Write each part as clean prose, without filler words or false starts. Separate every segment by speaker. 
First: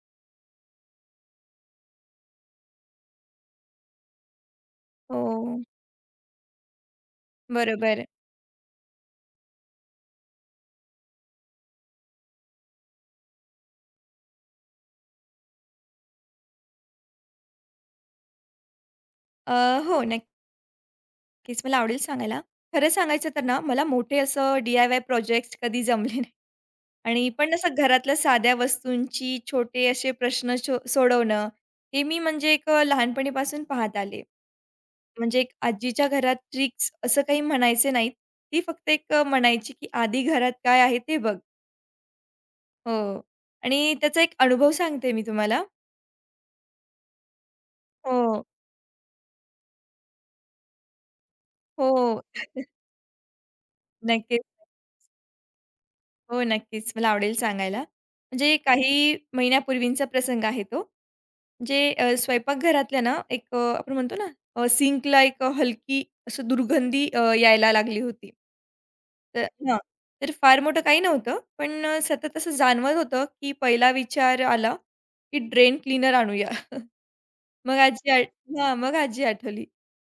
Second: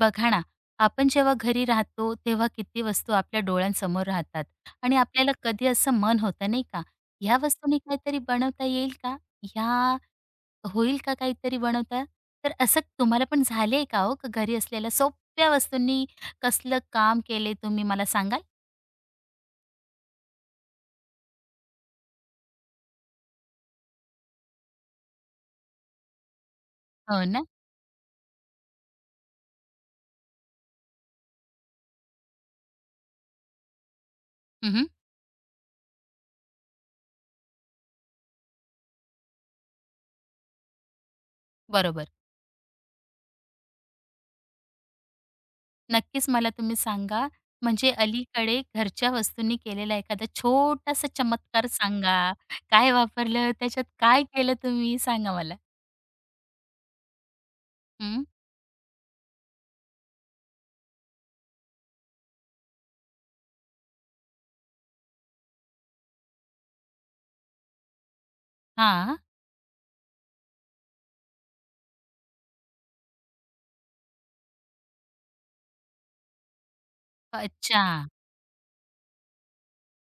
Speaker 1: बघा ना, आपण जेव्हा घरी राहतो, तेव्हा किती वस्तू आपल्या डोळ्यांसमोर राहतात आणि आपल्याला
Speaker 2: हो,
Speaker 1: कधी असं मन होतं नाही का, ह्या वस्तूंनी
Speaker 2: बरोबर.
Speaker 1: काहीतरी बनवता येईल का? ह्या होईल का काहीतरी बनवता? तर असं तुम्हाला पण झालंय का हो, का घरी असलेल्या सोप्या वस्तूंनी कसलं काम केले तुम्ही मला सांगाल?
Speaker 2: अ, हो, नक्कीच मला आवडेल सांगायला. खरं सांगायचं तर ना, मला मोठे असं डी-आय-वाय प्रोजेक्ट्स कधी जमले नाही
Speaker 1: हो
Speaker 2: आणि
Speaker 1: ना?
Speaker 2: पण असं घरातल्या साध्या वस्तूंची छोटे असे प्रश्न शो सोडवणं, हे मी म्हणजे एक लहानपणीपासून पाहत आले.
Speaker 1: हं,
Speaker 2: म्हणजे एक आजीच्या घरात ट्रिक्स असं काही म्हणायचे नाहीत. ती फक्त एक म्हणायची, की "आधी घरात काय आहे ते बघ."
Speaker 1: बरोबर.
Speaker 2: हो, आणि त्याचा एक अनुभव सांगते मी तुम्हाला.
Speaker 1: नक्कीच मला तुम्ही सांगा, म्हणजे
Speaker 2: हो,
Speaker 1: अलीकडे घरच्या वस्तूंनी केलेला एखादा छोटासा चमत्कार
Speaker 2: हो.
Speaker 1: सांगा? काय वापरलं? त्याच्यात काय
Speaker 2: नक्कीच.
Speaker 1: केलं तुम्ही? सांगा मला.
Speaker 2: हो, नक्कीच. मला आवडेल सांगायला.
Speaker 1: हं.
Speaker 2: म्हणजे काही महिन्यापूर्वींचा प्रसंग आहे तो. म्हणजे स्वयंपाकघरातल्या ना एक आपण म्हणतो ना सिंकला एक हलकी असं दुर्गंधी यायला लागली होती.
Speaker 1: हां.
Speaker 2: तर हां. तर फार मोठं काही नव्हतं. पण सतत असं जाणवत होतं, की पहिला विचार आला, की ड्रेन क्लीनर आणूया. मग
Speaker 1: अच्छा.
Speaker 2: आजी आठ हां, मग आजी आठवली.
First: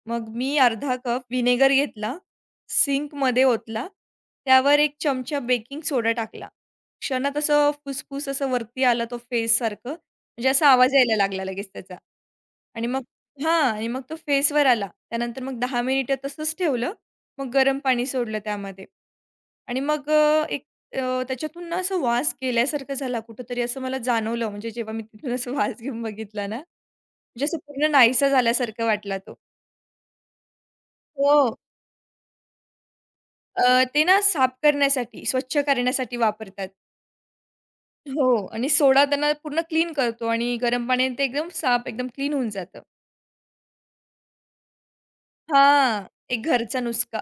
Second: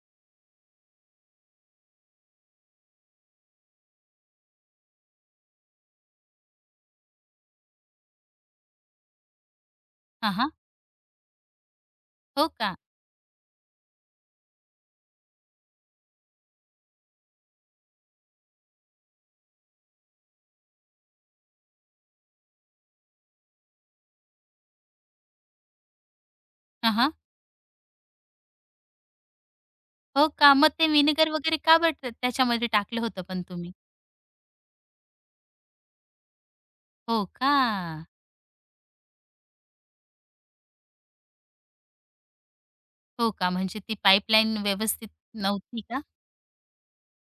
Speaker 2: मग मी अर्धा कप व्हिनेगर घेतला, सिंकमध्ये ओतला, त्यावर एक चमचा बेकिंग सोडा टाकला. क्षणात असं फुसफुस असं वरती आलं तो फेससारखं,
Speaker 1: हां,
Speaker 2: म्हणजे
Speaker 1: हां.
Speaker 2: असा आवाज यायला लागला लगेच त्याचा.
Speaker 1: हो का?
Speaker 2: आणि मग हां, आणि मग तो फेसवर आला. त्यानंतर मग 10 मिनिटं तसंच ठेवलं. मग गरम पाणी सोडलं त्यामध्ये आणि मग त्याच्यातून ना असं वास गेल्यासारखं झाला कुठेतरी असं मला जाणवलं म्हणजे जेव्हा मी तिथून असं वास घेऊन बघितला ना,
Speaker 1: हां, हां.
Speaker 2: म्हणजे असं पूर्ण नाहीसा झाल्यासारखा वाटला तो.
Speaker 1: हो का? मग ते व्हिनेगर
Speaker 2: हो.
Speaker 1: वगैरे का बरं त्या त्याच्यामध्ये टाकलं होतं पण तुम्ही?
Speaker 2: ते ना साफ करण्यासाठी, स्वच्छ करण्यासाठी वापरतात.
Speaker 1: हो का?
Speaker 2: हो, आणि सोडा त्यांना पूर्ण क्लीन करतो आणि गरम पाण्याने ते एकदम साफ, एकदम क्लीन होऊन जातं.
Speaker 1: हो का? म्हणजे ती पाईपलाईन व्यवस्थित नव्हती का?
Speaker 2: हां, एक घरचा नुसका.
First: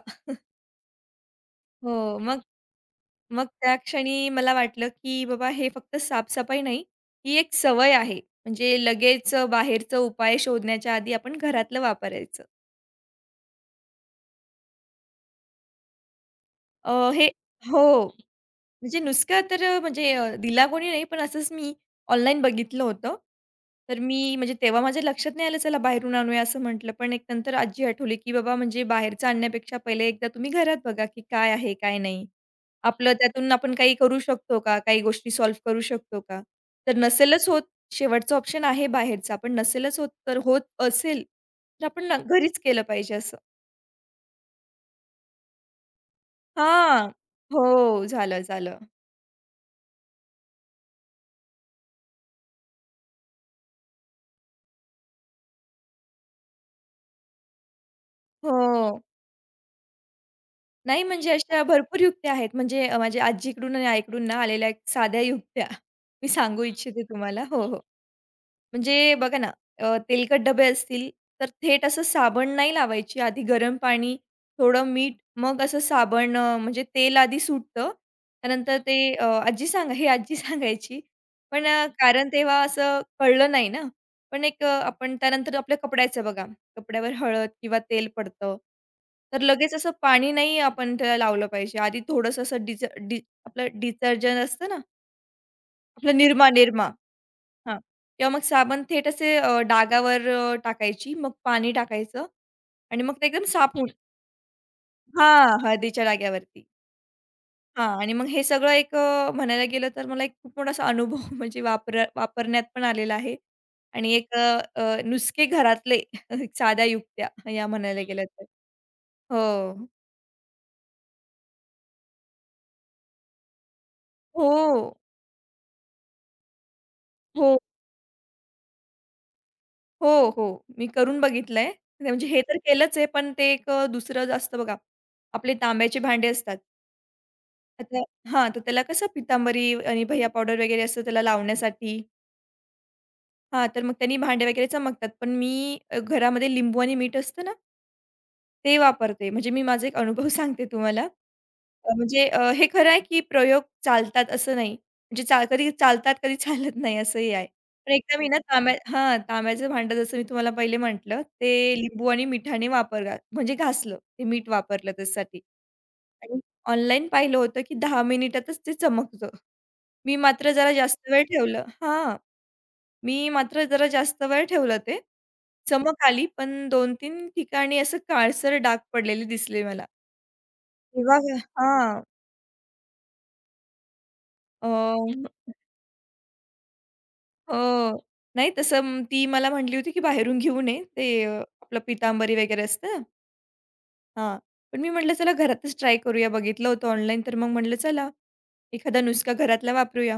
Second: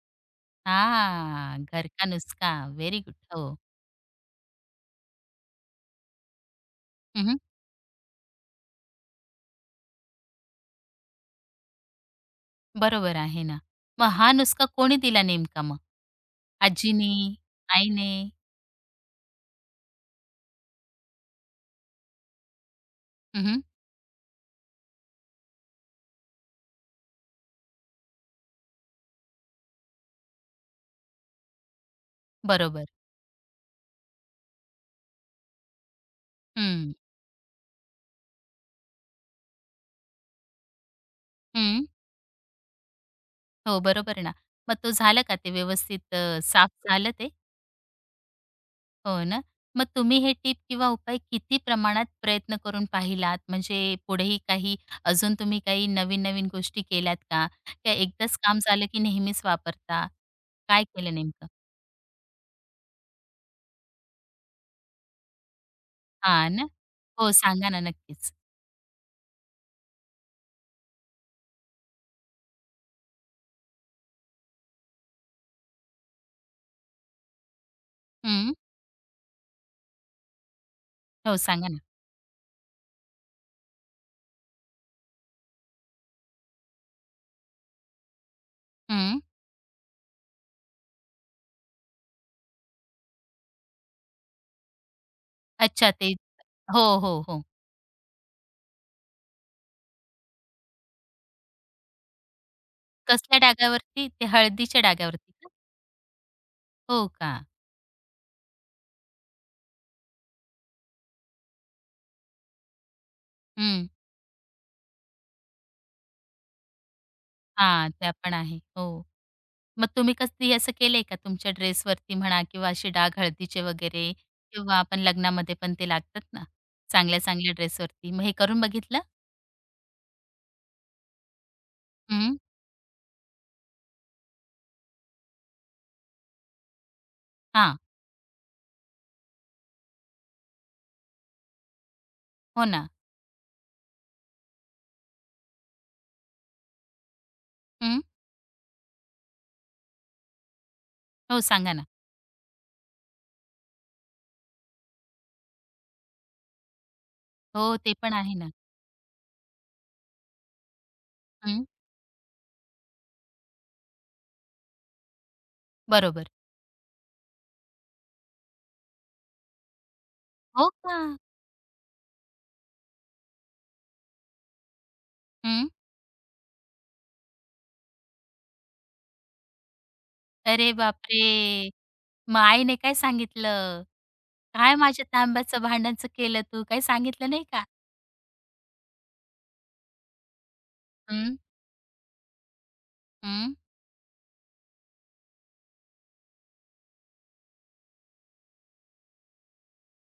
Speaker 1: हां. घर का
Speaker 2: हो, मग
Speaker 1: नुस्खा. Very good.
Speaker 2: मग
Speaker 1: हो.
Speaker 2: त्या क्षणी मला वाटलं, की बाबा हे फक्त साफ नाही,
Speaker 1: हं,
Speaker 2: ही
Speaker 1: हं.
Speaker 2: एक सवय आहे. म्हणजे लगेच उपाय शोधण्याच्या आधी आपण घरातलं वापरायचं.
Speaker 1: बरोबर आहे ना. मग हा नुसका कोणी दिला नेमका मग?
Speaker 2: अ,
Speaker 1: आजीने?
Speaker 2: हे हो.
Speaker 1: आईने?
Speaker 2: म्हणजे नुसकं तर म्हणजे दिला कोणी नाही, पण असंच मी ऑनलाईन बघितलं होतं.
Speaker 1: हं, हं.
Speaker 2: तर मी म्हणजे तेव्हा माझ्या लक्षात नाही आलं, चला बाहेरून आणूया असं म्हटलं. पण एक नंतर आजी आठवली, की "बाबा म्हणजे बाहेरचं आणण्यापेक्षा पहिले एकदा तुम्ही घरात बघा, की काय आहे, काय नाही.
Speaker 1: बरोबर.
Speaker 2: आपलं त्यातून आपण काही करू शकतो का? काही गोष्टी सॉल्व्ह करू शकतो का?
Speaker 1: हं.
Speaker 2: तर नसेलच होत, शेवटचा ऑप्शन आहे बाहेरचा, पण नसेलच होत, तर होत असेल, तर
Speaker 1: हं.
Speaker 2: आपण न घरीच केलं पाहिजे." असं.
Speaker 1: हो, बरोबर ना. मग तो झालं का ते व्यवस्थित साफ
Speaker 2: हां.
Speaker 1: झालं ते?
Speaker 2: हो. झालं, झालं.
Speaker 1: हो ना. मग तुम्ही हे टिप किंवा उपाय किती प्रमाणात प्रयत्न करून पाहिलात? म्हणजे पुढेही काही अजून तुम्ही काही नवीन-नवीन गोष्टी केल्यात का? का एकदाच काम झालं की
Speaker 2: हो.
Speaker 1: नेहमीच वापरता? काय
Speaker 2: नाही,
Speaker 1: केलं
Speaker 2: म्हणजे
Speaker 1: नेमकं?
Speaker 2: अशा भरपूर युक्त्या आहेत. म्हणजे माझ्या आजीकडून आणि आईकडून ना आलेल्या एक साध्या युक्त्या मी
Speaker 1: हां
Speaker 2: सांगू
Speaker 1: ना.
Speaker 2: इच्छिते
Speaker 1: हो,
Speaker 2: तुम्हाला. हो,
Speaker 1: सांगा
Speaker 2: हो.
Speaker 1: ना नक्कीच.
Speaker 2: म्हणजे बघा ना, तेलकट डबे असतील, तर थेट असं साबण नाही लावायची. आधी गरम पाणी, थोडं मीठ, मग असं साबण म्हणजे तेल आधी सुटतं.
Speaker 1: हं.
Speaker 2: त्यानंतर ते आजी सांगा हे आजी सांगायची.
Speaker 1: हो,
Speaker 2: पण
Speaker 1: सांगा ना.
Speaker 2: कारण तेव्हा असं कळलं नाही ना. पण एक आपण त्यानंतर आपल्या कपड्याचं बघा, कपड्यावर हळद किंवा तेल पडतं.
Speaker 1: हं.
Speaker 2: तर लगेच असं पाणी नाही आपण त्याला लावलं पाहिजे. आधी थोडंसं असं डिज डि आपलं डिटर्जंट असतं ना,
Speaker 1: अच्छा ते
Speaker 2: आपलं निरमा,
Speaker 1: हो,
Speaker 2: निरमा.
Speaker 1: हो, हो.
Speaker 2: हां. किंवा मग साबण थेट असे डागावर टाकायची, मग पाणी टाकायचं आणि मग ते
Speaker 1: कसल्या
Speaker 2: एकदम साफ होऊन
Speaker 1: डागावरती? ते हळदीच्या डागावरती का?
Speaker 2: हां, हळदीच्या डाग्यावरती.
Speaker 1: हो का?
Speaker 2: हां, आणि मग हे सगळं एक म्हणायला गेलं तर मला एक खूप मोठा असा अनुभव म्हणजे वापरण्यात पण आलेला आहे
Speaker 1: हं.
Speaker 2: आणि एक नुसके घरातले एक साध्या युक्त्या या
Speaker 1: हां,
Speaker 2: म्हणायला
Speaker 1: त्या
Speaker 2: गेल्या
Speaker 1: पण
Speaker 2: तर.
Speaker 1: आहे. हो.
Speaker 2: हो.
Speaker 1: मग तुम्ही कधी असं केलंय का तुमच्या ड्रेसवरती म्हणा किंवा असे डाग हळदीचे वगैरे
Speaker 2: हो.
Speaker 1: किंवा आपण लग्नामध्ये पण ते लागतात ना, चांगल्या चांगल्या
Speaker 2: हो,
Speaker 1: ड्रेसवरती. मग हे करून बघितलं?
Speaker 2: हो, हो. मी करून बघितलंय. ते म्हणजे
Speaker 1: हं.
Speaker 2: हे तर केलंच आहे, पण ते एक दुसरं असतं बघा, आपले तांब्याचे भांडे असतात.
Speaker 1: हां.
Speaker 2: आता हां, तर त्याला कसं पितांबरी आणि भैय्या पावडर वगैरे असतं त्याला लावण्यासाठी.
Speaker 1: हो ना.
Speaker 2: हां, तर मग त्यांनी भांडे वगैरे चमकतात. पण मी घरामध्ये लिंबू आणि मीठ असतं ना
Speaker 1: हं.
Speaker 2: ते वापरते. म्हणजे मी माझा एक अनुभव सांगते तुम्हाला.
Speaker 1: हो, सांगा ना.
Speaker 2: म्हणजे हे खरं आहे की प्रयोग चालतात असं नाही. म्हणजे कधी चालतात, कधी चालत नाही असंही आहे.
Speaker 1: हो,
Speaker 2: पण
Speaker 1: ते पण
Speaker 2: एकदा मी
Speaker 1: आहे
Speaker 2: ना
Speaker 1: ना.
Speaker 2: हां, तांब्याचं भांडं जसं मी तुम्हाला पहिले म्हटलं,
Speaker 1: हं.
Speaker 2: ते लिंबू आणि मिठाने वापर घा म्हणजे घासलं. ते मीठ वापरलं त्याच्यासाठी
Speaker 1: बरोबर.
Speaker 2: आणि ऑनलाईन पाहिलं होतं की 10 मिनिटातच ते चमकतं. मी मात्र
Speaker 1: हो
Speaker 2: जरा
Speaker 1: का?
Speaker 2: जास्त वेळ ठेवलं हां. मी मात्र जरा जास्त वेळ ठेवलं ते.
Speaker 1: हं.
Speaker 2: चमक आली, पण 2-3 ठिकाणी असं काळसर डाग पडलेले दिसले मला.
Speaker 1: अरे
Speaker 2: तेव्हा
Speaker 1: बापरे!
Speaker 2: हां.
Speaker 1: मग आईने काय सांगितलं? "काय
Speaker 2: अ,
Speaker 1: माझ्या तांब्याचं भांड्यांचं केलं तू?" काही सांगितलं नाही का?
Speaker 2: हो. नाही तसं ती मला म्हटली होती, की बाहेरून घेऊ नये. ते
Speaker 1: हं,
Speaker 2: आपलं पितांबरी वगैरे असतं ना,
Speaker 1: हं.
Speaker 2: हां. पण मी म्हटलं चला घरातच ट्राय करूया. बघितलं होतं ऑनलाईन तर मग म्हटलं चला, एखादा नुसका घरातला वापरूया.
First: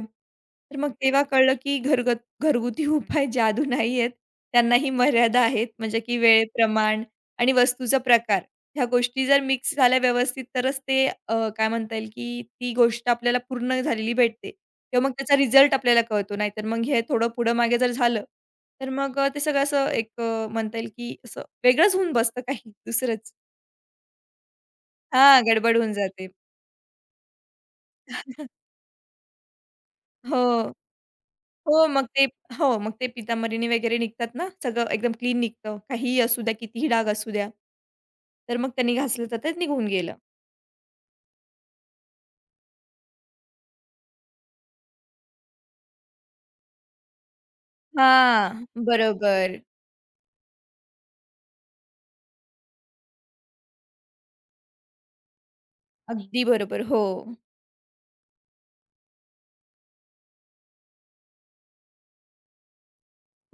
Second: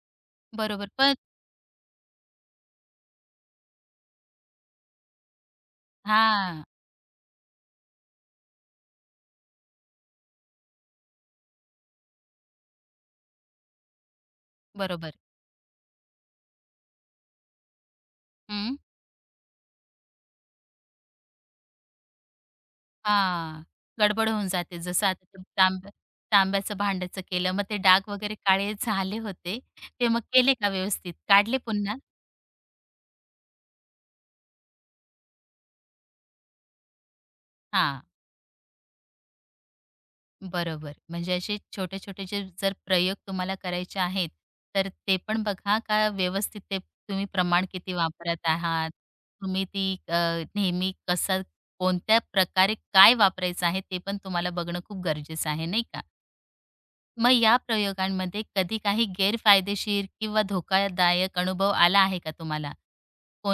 Speaker 2: तर
Speaker 1: बरोबर.
Speaker 2: मग
Speaker 1: पण
Speaker 2: तेव्हा कळलं की घरगुती उपाय जादू नाहीयेत. त्यांनाही मर्यादा आहेत. म्हणजे की वेळ,
Speaker 1: हां.
Speaker 2: प्रमाण आणि वस्तूचा प्रकार ह्या गोष्टी जर मिक्स झाल्या व्यवस्थित तरच ते काय म्हणता येईल की ती गोष्ट आपल्याला पूर्ण झालेली भेटते किंवा मग
Speaker 1: बरोबर.
Speaker 2: त्याचा रिझल्ट आपल्याला कळतो. नाहीतर मग हे थोडं पुढं-मागे जर झालं,
Speaker 1: हं.
Speaker 2: तर मग ते सगळं असं एक म्हणता येईल की असं वेगळंच होऊन बसतं काही दुसरंच.
Speaker 1: हां, गडबड होऊन जाते. जसं आता ते
Speaker 2: हां, गडबड
Speaker 1: तांब्या
Speaker 2: होऊन जाते.
Speaker 1: तांब्याचं भांड्याचं केलं, मग ते डाग वगैरे काळे झाले होते. ते मग केले का
Speaker 2: हो,
Speaker 1: व्यवस्थित? काढले
Speaker 2: हो.
Speaker 1: पुन्हा?
Speaker 2: मग ते हो, मग ते पितांबरीनी वगैरे निघतात ना, सगळं एकदम क्लीन निघतं. काहीही असू द्या, कितीही डाग असू द्या.
Speaker 1: हां,
Speaker 2: तर मग त्यांनी घासलं तर ते निघून गेलं.
Speaker 1: बरोबर. म्हणजे असे छोटे-छोटे जे जर प्रयोग तुम्हाला करायचे आहेत, तर ते पण बघा का व्यवस्थित ते तुम्ही प्रमाण किती वापरत
Speaker 2: हां,
Speaker 1: आहात.
Speaker 2: बरोबर.
Speaker 1: तुम्ही ती नेहमी कसा कोणत्या प्रकारे काय वापरायचं आहे, ते पण तुम्हाला बघणं खूप गरजेचं आहे, नाही का?
Speaker 2: अगदी बरोबर. हो.
Speaker 1: मग या प्रयोगांमध्ये कधी काही गैरफायदेशीर किंवा धोकादायक अनुभव आला आहे का तुम्हाला?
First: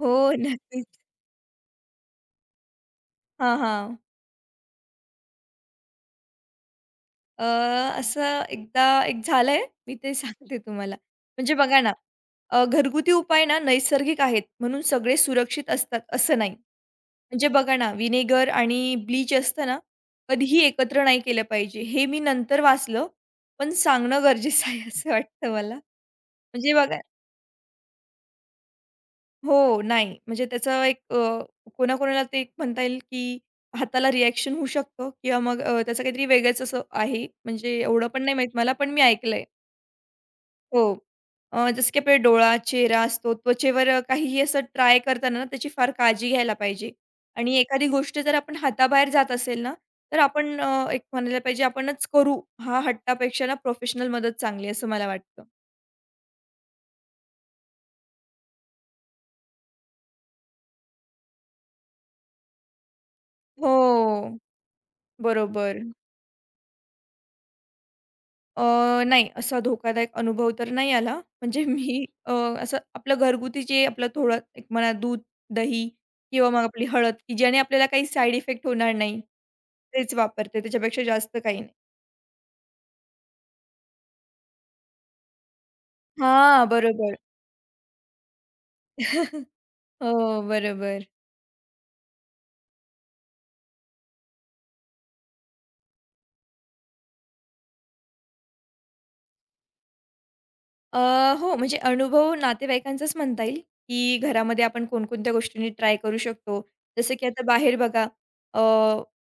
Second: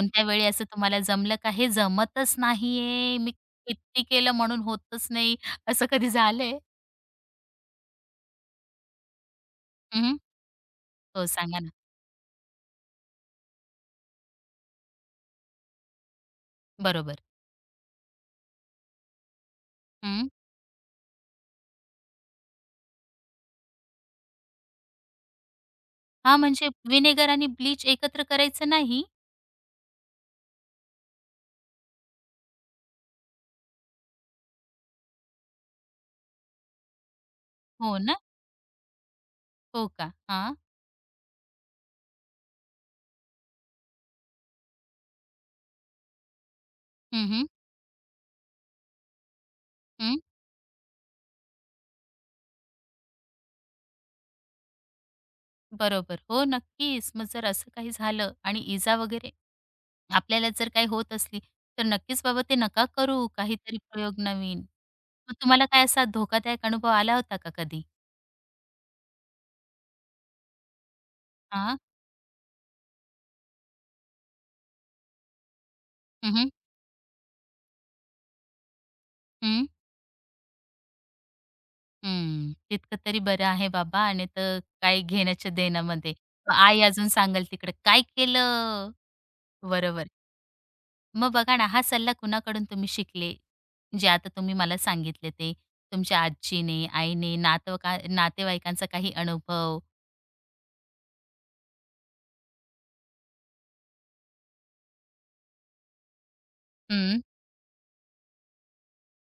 Speaker 2: हो,
Speaker 1: वेळी असं
Speaker 2: नक्कीच.
Speaker 1: तुम्हाला जमलं का हे जमतच नाहीये, मी
Speaker 2: हां, हां.
Speaker 1: किती केलं म्हणून होतच नाही, असं कधी झालंय?
Speaker 2: अ, असं एकदा एक झालंय, मी
Speaker 1: हं,
Speaker 2: ते
Speaker 1: हं.
Speaker 2: सांगते तुम्हाला.
Speaker 1: हो,
Speaker 2: म्हणजे
Speaker 1: सांगा ना.
Speaker 2: बघा ना, घरगुती उपाय ना नैसर्गिक आहेत म्हणून सगळे सुरक्षित असतात असं नाही.
Speaker 1: बरोबर.
Speaker 2: म्हणजे बघा ना, व्हिनेगर आणि ब्लीच असतं ना,
Speaker 1: हं.
Speaker 2: कधीही एकत्र नाही केलं पाहिजे. हे मी नंतर वाचलं, पण सांगणं गरजेचं आहे असं वाटतं मला.
Speaker 1: हां, म्हणजे
Speaker 2: म्हणजे बघा
Speaker 1: व्हिनेगर आणि ब्लीच एकत्र करायचं नाही?
Speaker 2: हो, नाही. म्हणजे त्याचं एक कोणाकोणाला ते एक म्हणता येईल, की हाताला रिएक्शन होऊ शकतं किंवा मग त्याचं काहीतरी वेगळंच असं आहे. म्हणजे
Speaker 1: हो
Speaker 2: एवढं
Speaker 1: ना?
Speaker 2: पण नाही माहीत मला, पण मी ऐकलंय.
Speaker 1: हो का? हां.
Speaker 2: हो. जसं की आपला डोळा, चेहरा असतो, त्वचेवर काहीही असं ट्राय करताना ना, त्याची फार काळजी घ्यायला पाहिजे.
Speaker 1: हं,
Speaker 2: आणि एखादी गोष्ट जर आपण हाताबाहेर जात असेल ना,
Speaker 1: हं.
Speaker 2: तर आपण एक म्हणायला पाहिजे आपणच करू. हा हट्टापेक्षा ना, प्रोफेशनल मदत चांगली असं मला वाटतं.
Speaker 1: बरोबर. हो, नक्कीच. मग जर असं काही झालं आणि इजा वगैरे? आपल्याला जर काही होत असली, तर नक्कीच बाबा ते नका करू. काहीतरी प्रयोग
Speaker 2: हो.
Speaker 1: नवीन. मग तुम्हाला
Speaker 2: बरोबर.
Speaker 1: काय असा धोकादायक अनुभव आला होता का कधी?
Speaker 2: नाही असा धोकादायक अनुभव तर नाही आला. म्हणजे
Speaker 1: हां.
Speaker 2: मी असं आपलं घरगुती जे आपलं थोडं एक म्हणा दूध, दही
Speaker 1: हं, हं.
Speaker 2: किंवा मग आपली हळद, की ज्याने आपल्याला काही साइड इफेक्ट होणार नाही.
Speaker 1: हं.
Speaker 2: तेच वापरते त्याच्यापेक्षा जास्त काही नाही.
Speaker 1: तितकं तरी बरं आहे बाबा आणि तर काही घेण्याच्या देण्यामध्ये. मग
Speaker 2: हां,
Speaker 1: आई अजून
Speaker 2: बरोबर.
Speaker 1: सांगेल तिकडे, "काय केलं?" बरोबर.
Speaker 2: हो, बरोबर.
Speaker 1: मग बघा ना, हा सल्ला कुणाकडून तुम्ही शिकले? जे आता तुम्ही मला सांगितले ते. तुमच्या आजीने, आईने, नातवका नातेवाईकांचा काही अनुभव?
Speaker 2: अ, हो, म्हणजे अनुभव नातेवाईकांचाच म्हणता येईल, की घरामध्ये आपण कोणकोणत्या गोष्टींनी ट्राय करू शकतो. जसं
Speaker 1: हं.
Speaker 2: की आता बाहेर बघा अ,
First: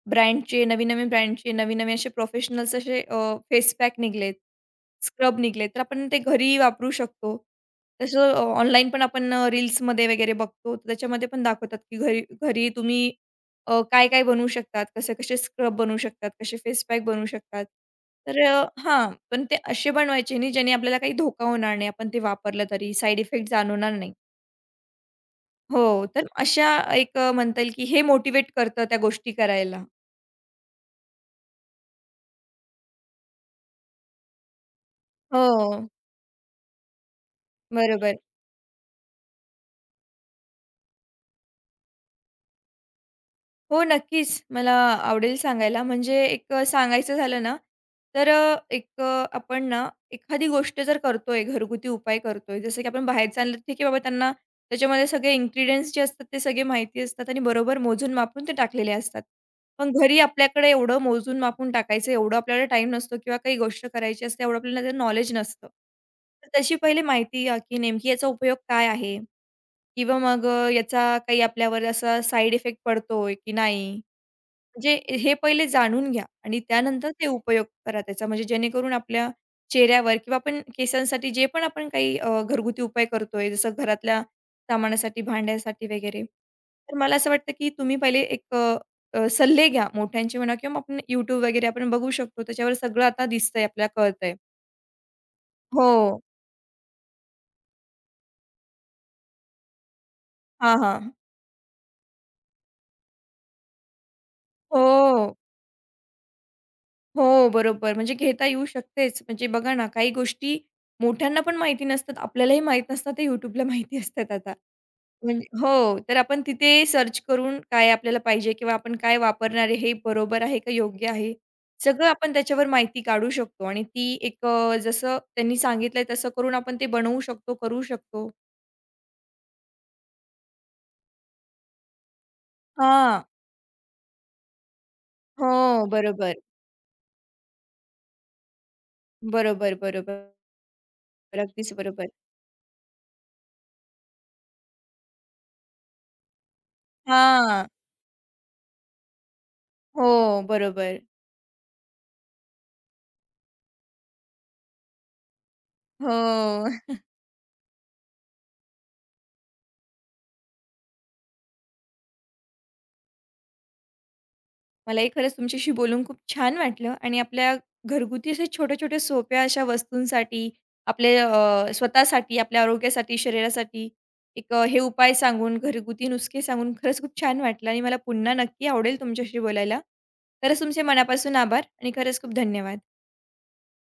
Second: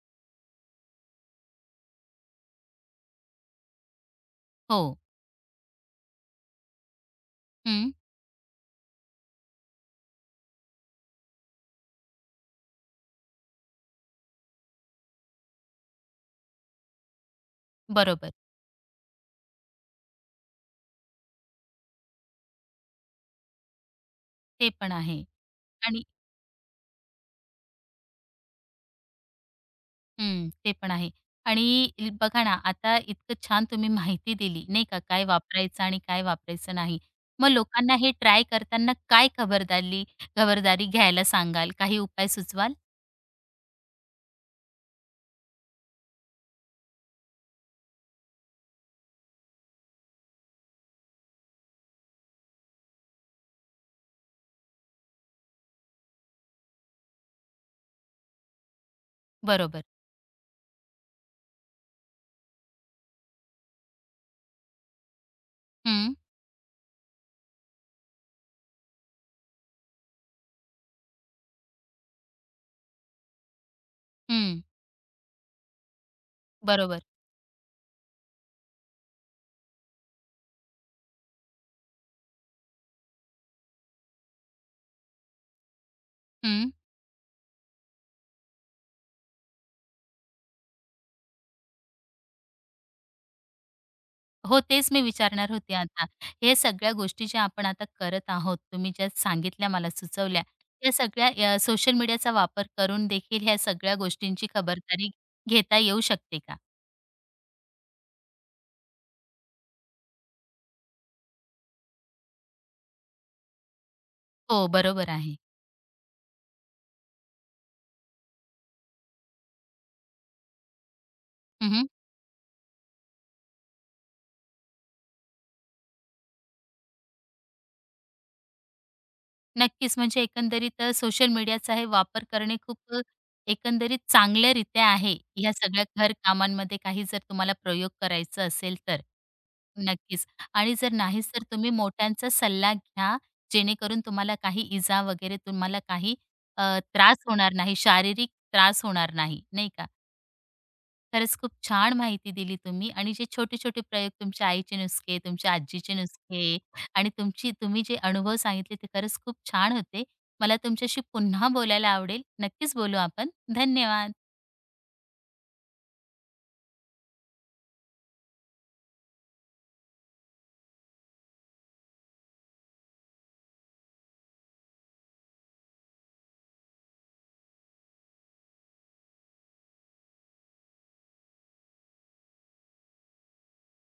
Speaker 2: ब्रँडचे, नवीन-नवीन ब्रँडचे, नवीन-नवीन असे प्रोफेशनल्स असे फेस पॅक निघालेत,
Speaker 1: हो.
Speaker 2: स्क्रब निघालेत, तर आपण ते घरी वापरू शकतो.
Speaker 1: हं.
Speaker 2: तसं ऑनलाईन पण आपण रील्समध्ये वगैरे बघतो, तर त्याच्यामध्ये पण दाखवतात, की घरी घरी तुम्ही काय-काय बनवू शकतात, कसे-कसे स्क्रब बनवू शकतात, कसे फेस पॅक बनवू शकतात.
Speaker 1: बरोबर.
Speaker 2: तर हां, पण ते असे बनवायचे नाही ज्याने आपल्याला काही धोका होणार नाही. आपण ते वापरलं तरी साइड इफेक्ट जाणवणार नाही.
Speaker 1: ते पण आहे
Speaker 2: हो,
Speaker 1: आणि
Speaker 2: तर अशा एक म्हणता येईल की हे मोटिवेट करतं त्या गोष्टी करायला.
Speaker 1: हं, ते पण आहे. आणि ल बघा ना, आता इतकं छान तुम्ही माहिती दिली, नाही का, काय वापरायचं
Speaker 2: हो,
Speaker 1: आणि काय वापरायचं नाही. मग लोकांना हे
Speaker 2: बरोबर.
Speaker 1: ट्राय करताना काय खबरदारी खबरदारी घ्यायला सांगाल? काही उपाय सुचवाल?
Speaker 2: हो, नक्कीच. मला आवडेल सांगायला. म्हणजे एक सांगायचं झालं ना, तर एक आपण ना एखादी गोष्ट जर करतोय, घरगुती उपाय करतोय, जसं की आपण बाहेर चाललं ठीक आहे बाबा त्यांना त्याच्यामध्ये सगळे इन्ग्रीडियंट्स जे असतात ते सगळे माहिती असतात आणि बरोबर मोजून-मापून ते टाकलेले असतात.
Speaker 1: बरोबर.
Speaker 2: पण घरी आपल्याकडे एवढं मोजून-मापून टाकायचं, एवढं आपल्याला टाईम नसतो किंवा काही गोष्ट करायची असते, एवढं आपल्याला नॉलेज नसतं.
Speaker 1: हं,
Speaker 2: तर तशी पहिले माहिती घ्या, की नेमकी याचा उपयोग काय आहे? किंवा मग याचा काही आपल्यावर असा साइड इफेक्ट पडतोय की नाही?
Speaker 1: हं.
Speaker 2: म्हणजे हे पहिले जाणून घ्या आणि
Speaker 1: बरोबर.
Speaker 2: त्यानंतर ते उपयोग करा त्याचा. म्हणजे जेणेकरून आपल्या चेहऱ्यावर किंवा आपण केसांसाठी जे पण आपण काही घरगुती उपाय करतोय, जसं घरातल्या सामानासाठी, भांड्यासाठी वगैरे.
Speaker 1: हं.
Speaker 2: तर मला असं वाटतं, की तुम्ही पहिले एक सल्ले घ्या मोठ्यांचे म्हणा किंवा मग आपण YouTube वगैरे आपण बघू शकतो. त्याच्यावर सगळं आता दिसतंय, आपल्याला कळतंय.
Speaker 1: हो, तेच मी विचारणार होते
Speaker 2: हो.
Speaker 1: आता. हे सगळ्या गोष्टी ज्या आपण आता करत आहोत, तुम्ही ज्या सांगितल्या मला सुचवल्या,
Speaker 2: हां,
Speaker 1: या
Speaker 2: हां.
Speaker 1: सगळ्या सोशल मीडियाचा वापर करून देखील ह्या सगळ्या गोष्टींची खबरदारी
Speaker 2: हो.
Speaker 1: घेता येऊ शकते का?
Speaker 2: हो, बरोबर. म्हणजे घेता येऊ शकतेच. म्हणजे बघा ना, काही गोष्टी मोठ्यांना पण माहिती नसतात, आपल्यालाही माहीत नसतात, ते YouTubeला माहिती असतात आता.
Speaker 1: हो, बरोबर आहे.
Speaker 2: म्हणजे हो, तर आपण तिथे सर्च करून काय आपल्याला पाहिजे किंवा आपण काय वापरणार आहे, हे बरोबर आहे का योग्य आहे,
Speaker 1: हं,
Speaker 2: सगळं आपण त्याच्यावर माहिती काढू शकतो आणि ती एक जसं त्यांनी सांगितलंय तसं करून आपण ते बनवू शकतो, करू शकतो.
Speaker 1: नक्कीच. म्हणजे एकंदरीत सोशल मीडियाचा हे वापर करणे खूप
Speaker 2: हां.
Speaker 1: एकंदरीत चांगल्यारीत्या आहे. ह्या
Speaker 2: हो,
Speaker 1: सगळ्या
Speaker 2: बरोबर.
Speaker 1: घरकामांमध्ये काही जर तुम्हाला प्रयोग करायचा असेल तर.
Speaker 2: बरोबर, बरोबर.
Speaker 1: नक्कीच. आणि जर नाहीच तर तुम्ही
Speaker 2: अगदीच बरोबर.
Speaker 1: मोठ्यांचा सल्ला घ्या, जेणेकरून तुम्हाला काही इजा वगैरे तुम्हाला काही अ, त्रास होणार
Speaker 2: हां.
Speaker 1: नाही, शारीरिक त्रास होणार नाही, नाही का?
Speaker 2: हो, बरोबर.
Speaker 1: खरंच खूप छान माहिती दिली तुम्ही आणि जे छोटे-छोटे प्रयोग तुमच्या आईचे नुसके, तुमच्या आजीचे नुसके
Speaker 2: हो.
Speaker 1: आणि तुमची तुम्ही जे अनुभव सांगितले ते खरंच खूप छान होते. मला तुमच्याशी पुन्हा बोलायला आवडेल. नक्कीच बोलू आपण. धन्यवाद.
Speaker 2: मलाही खरंच तुमच्याशी बोलून खूप छान वाटलं आणि आपल्या घरगुती अशा छोट्या-छोट्या सोप्या अशा वस्तूंसाठी, आपले स्वतःसाठी, आपल्या आरोग्यासाठी, शरीरासाठी एक हे उपाय सांगून, घरगुती नुसके सांगून खरंच खूप छान वाटलं आणि मला पुन्हा नक्की आवडेल तुमच्याशी बोलायला. खरंच तुमचे मनापासून आभार आणि खरंच खूप धन्यवाद.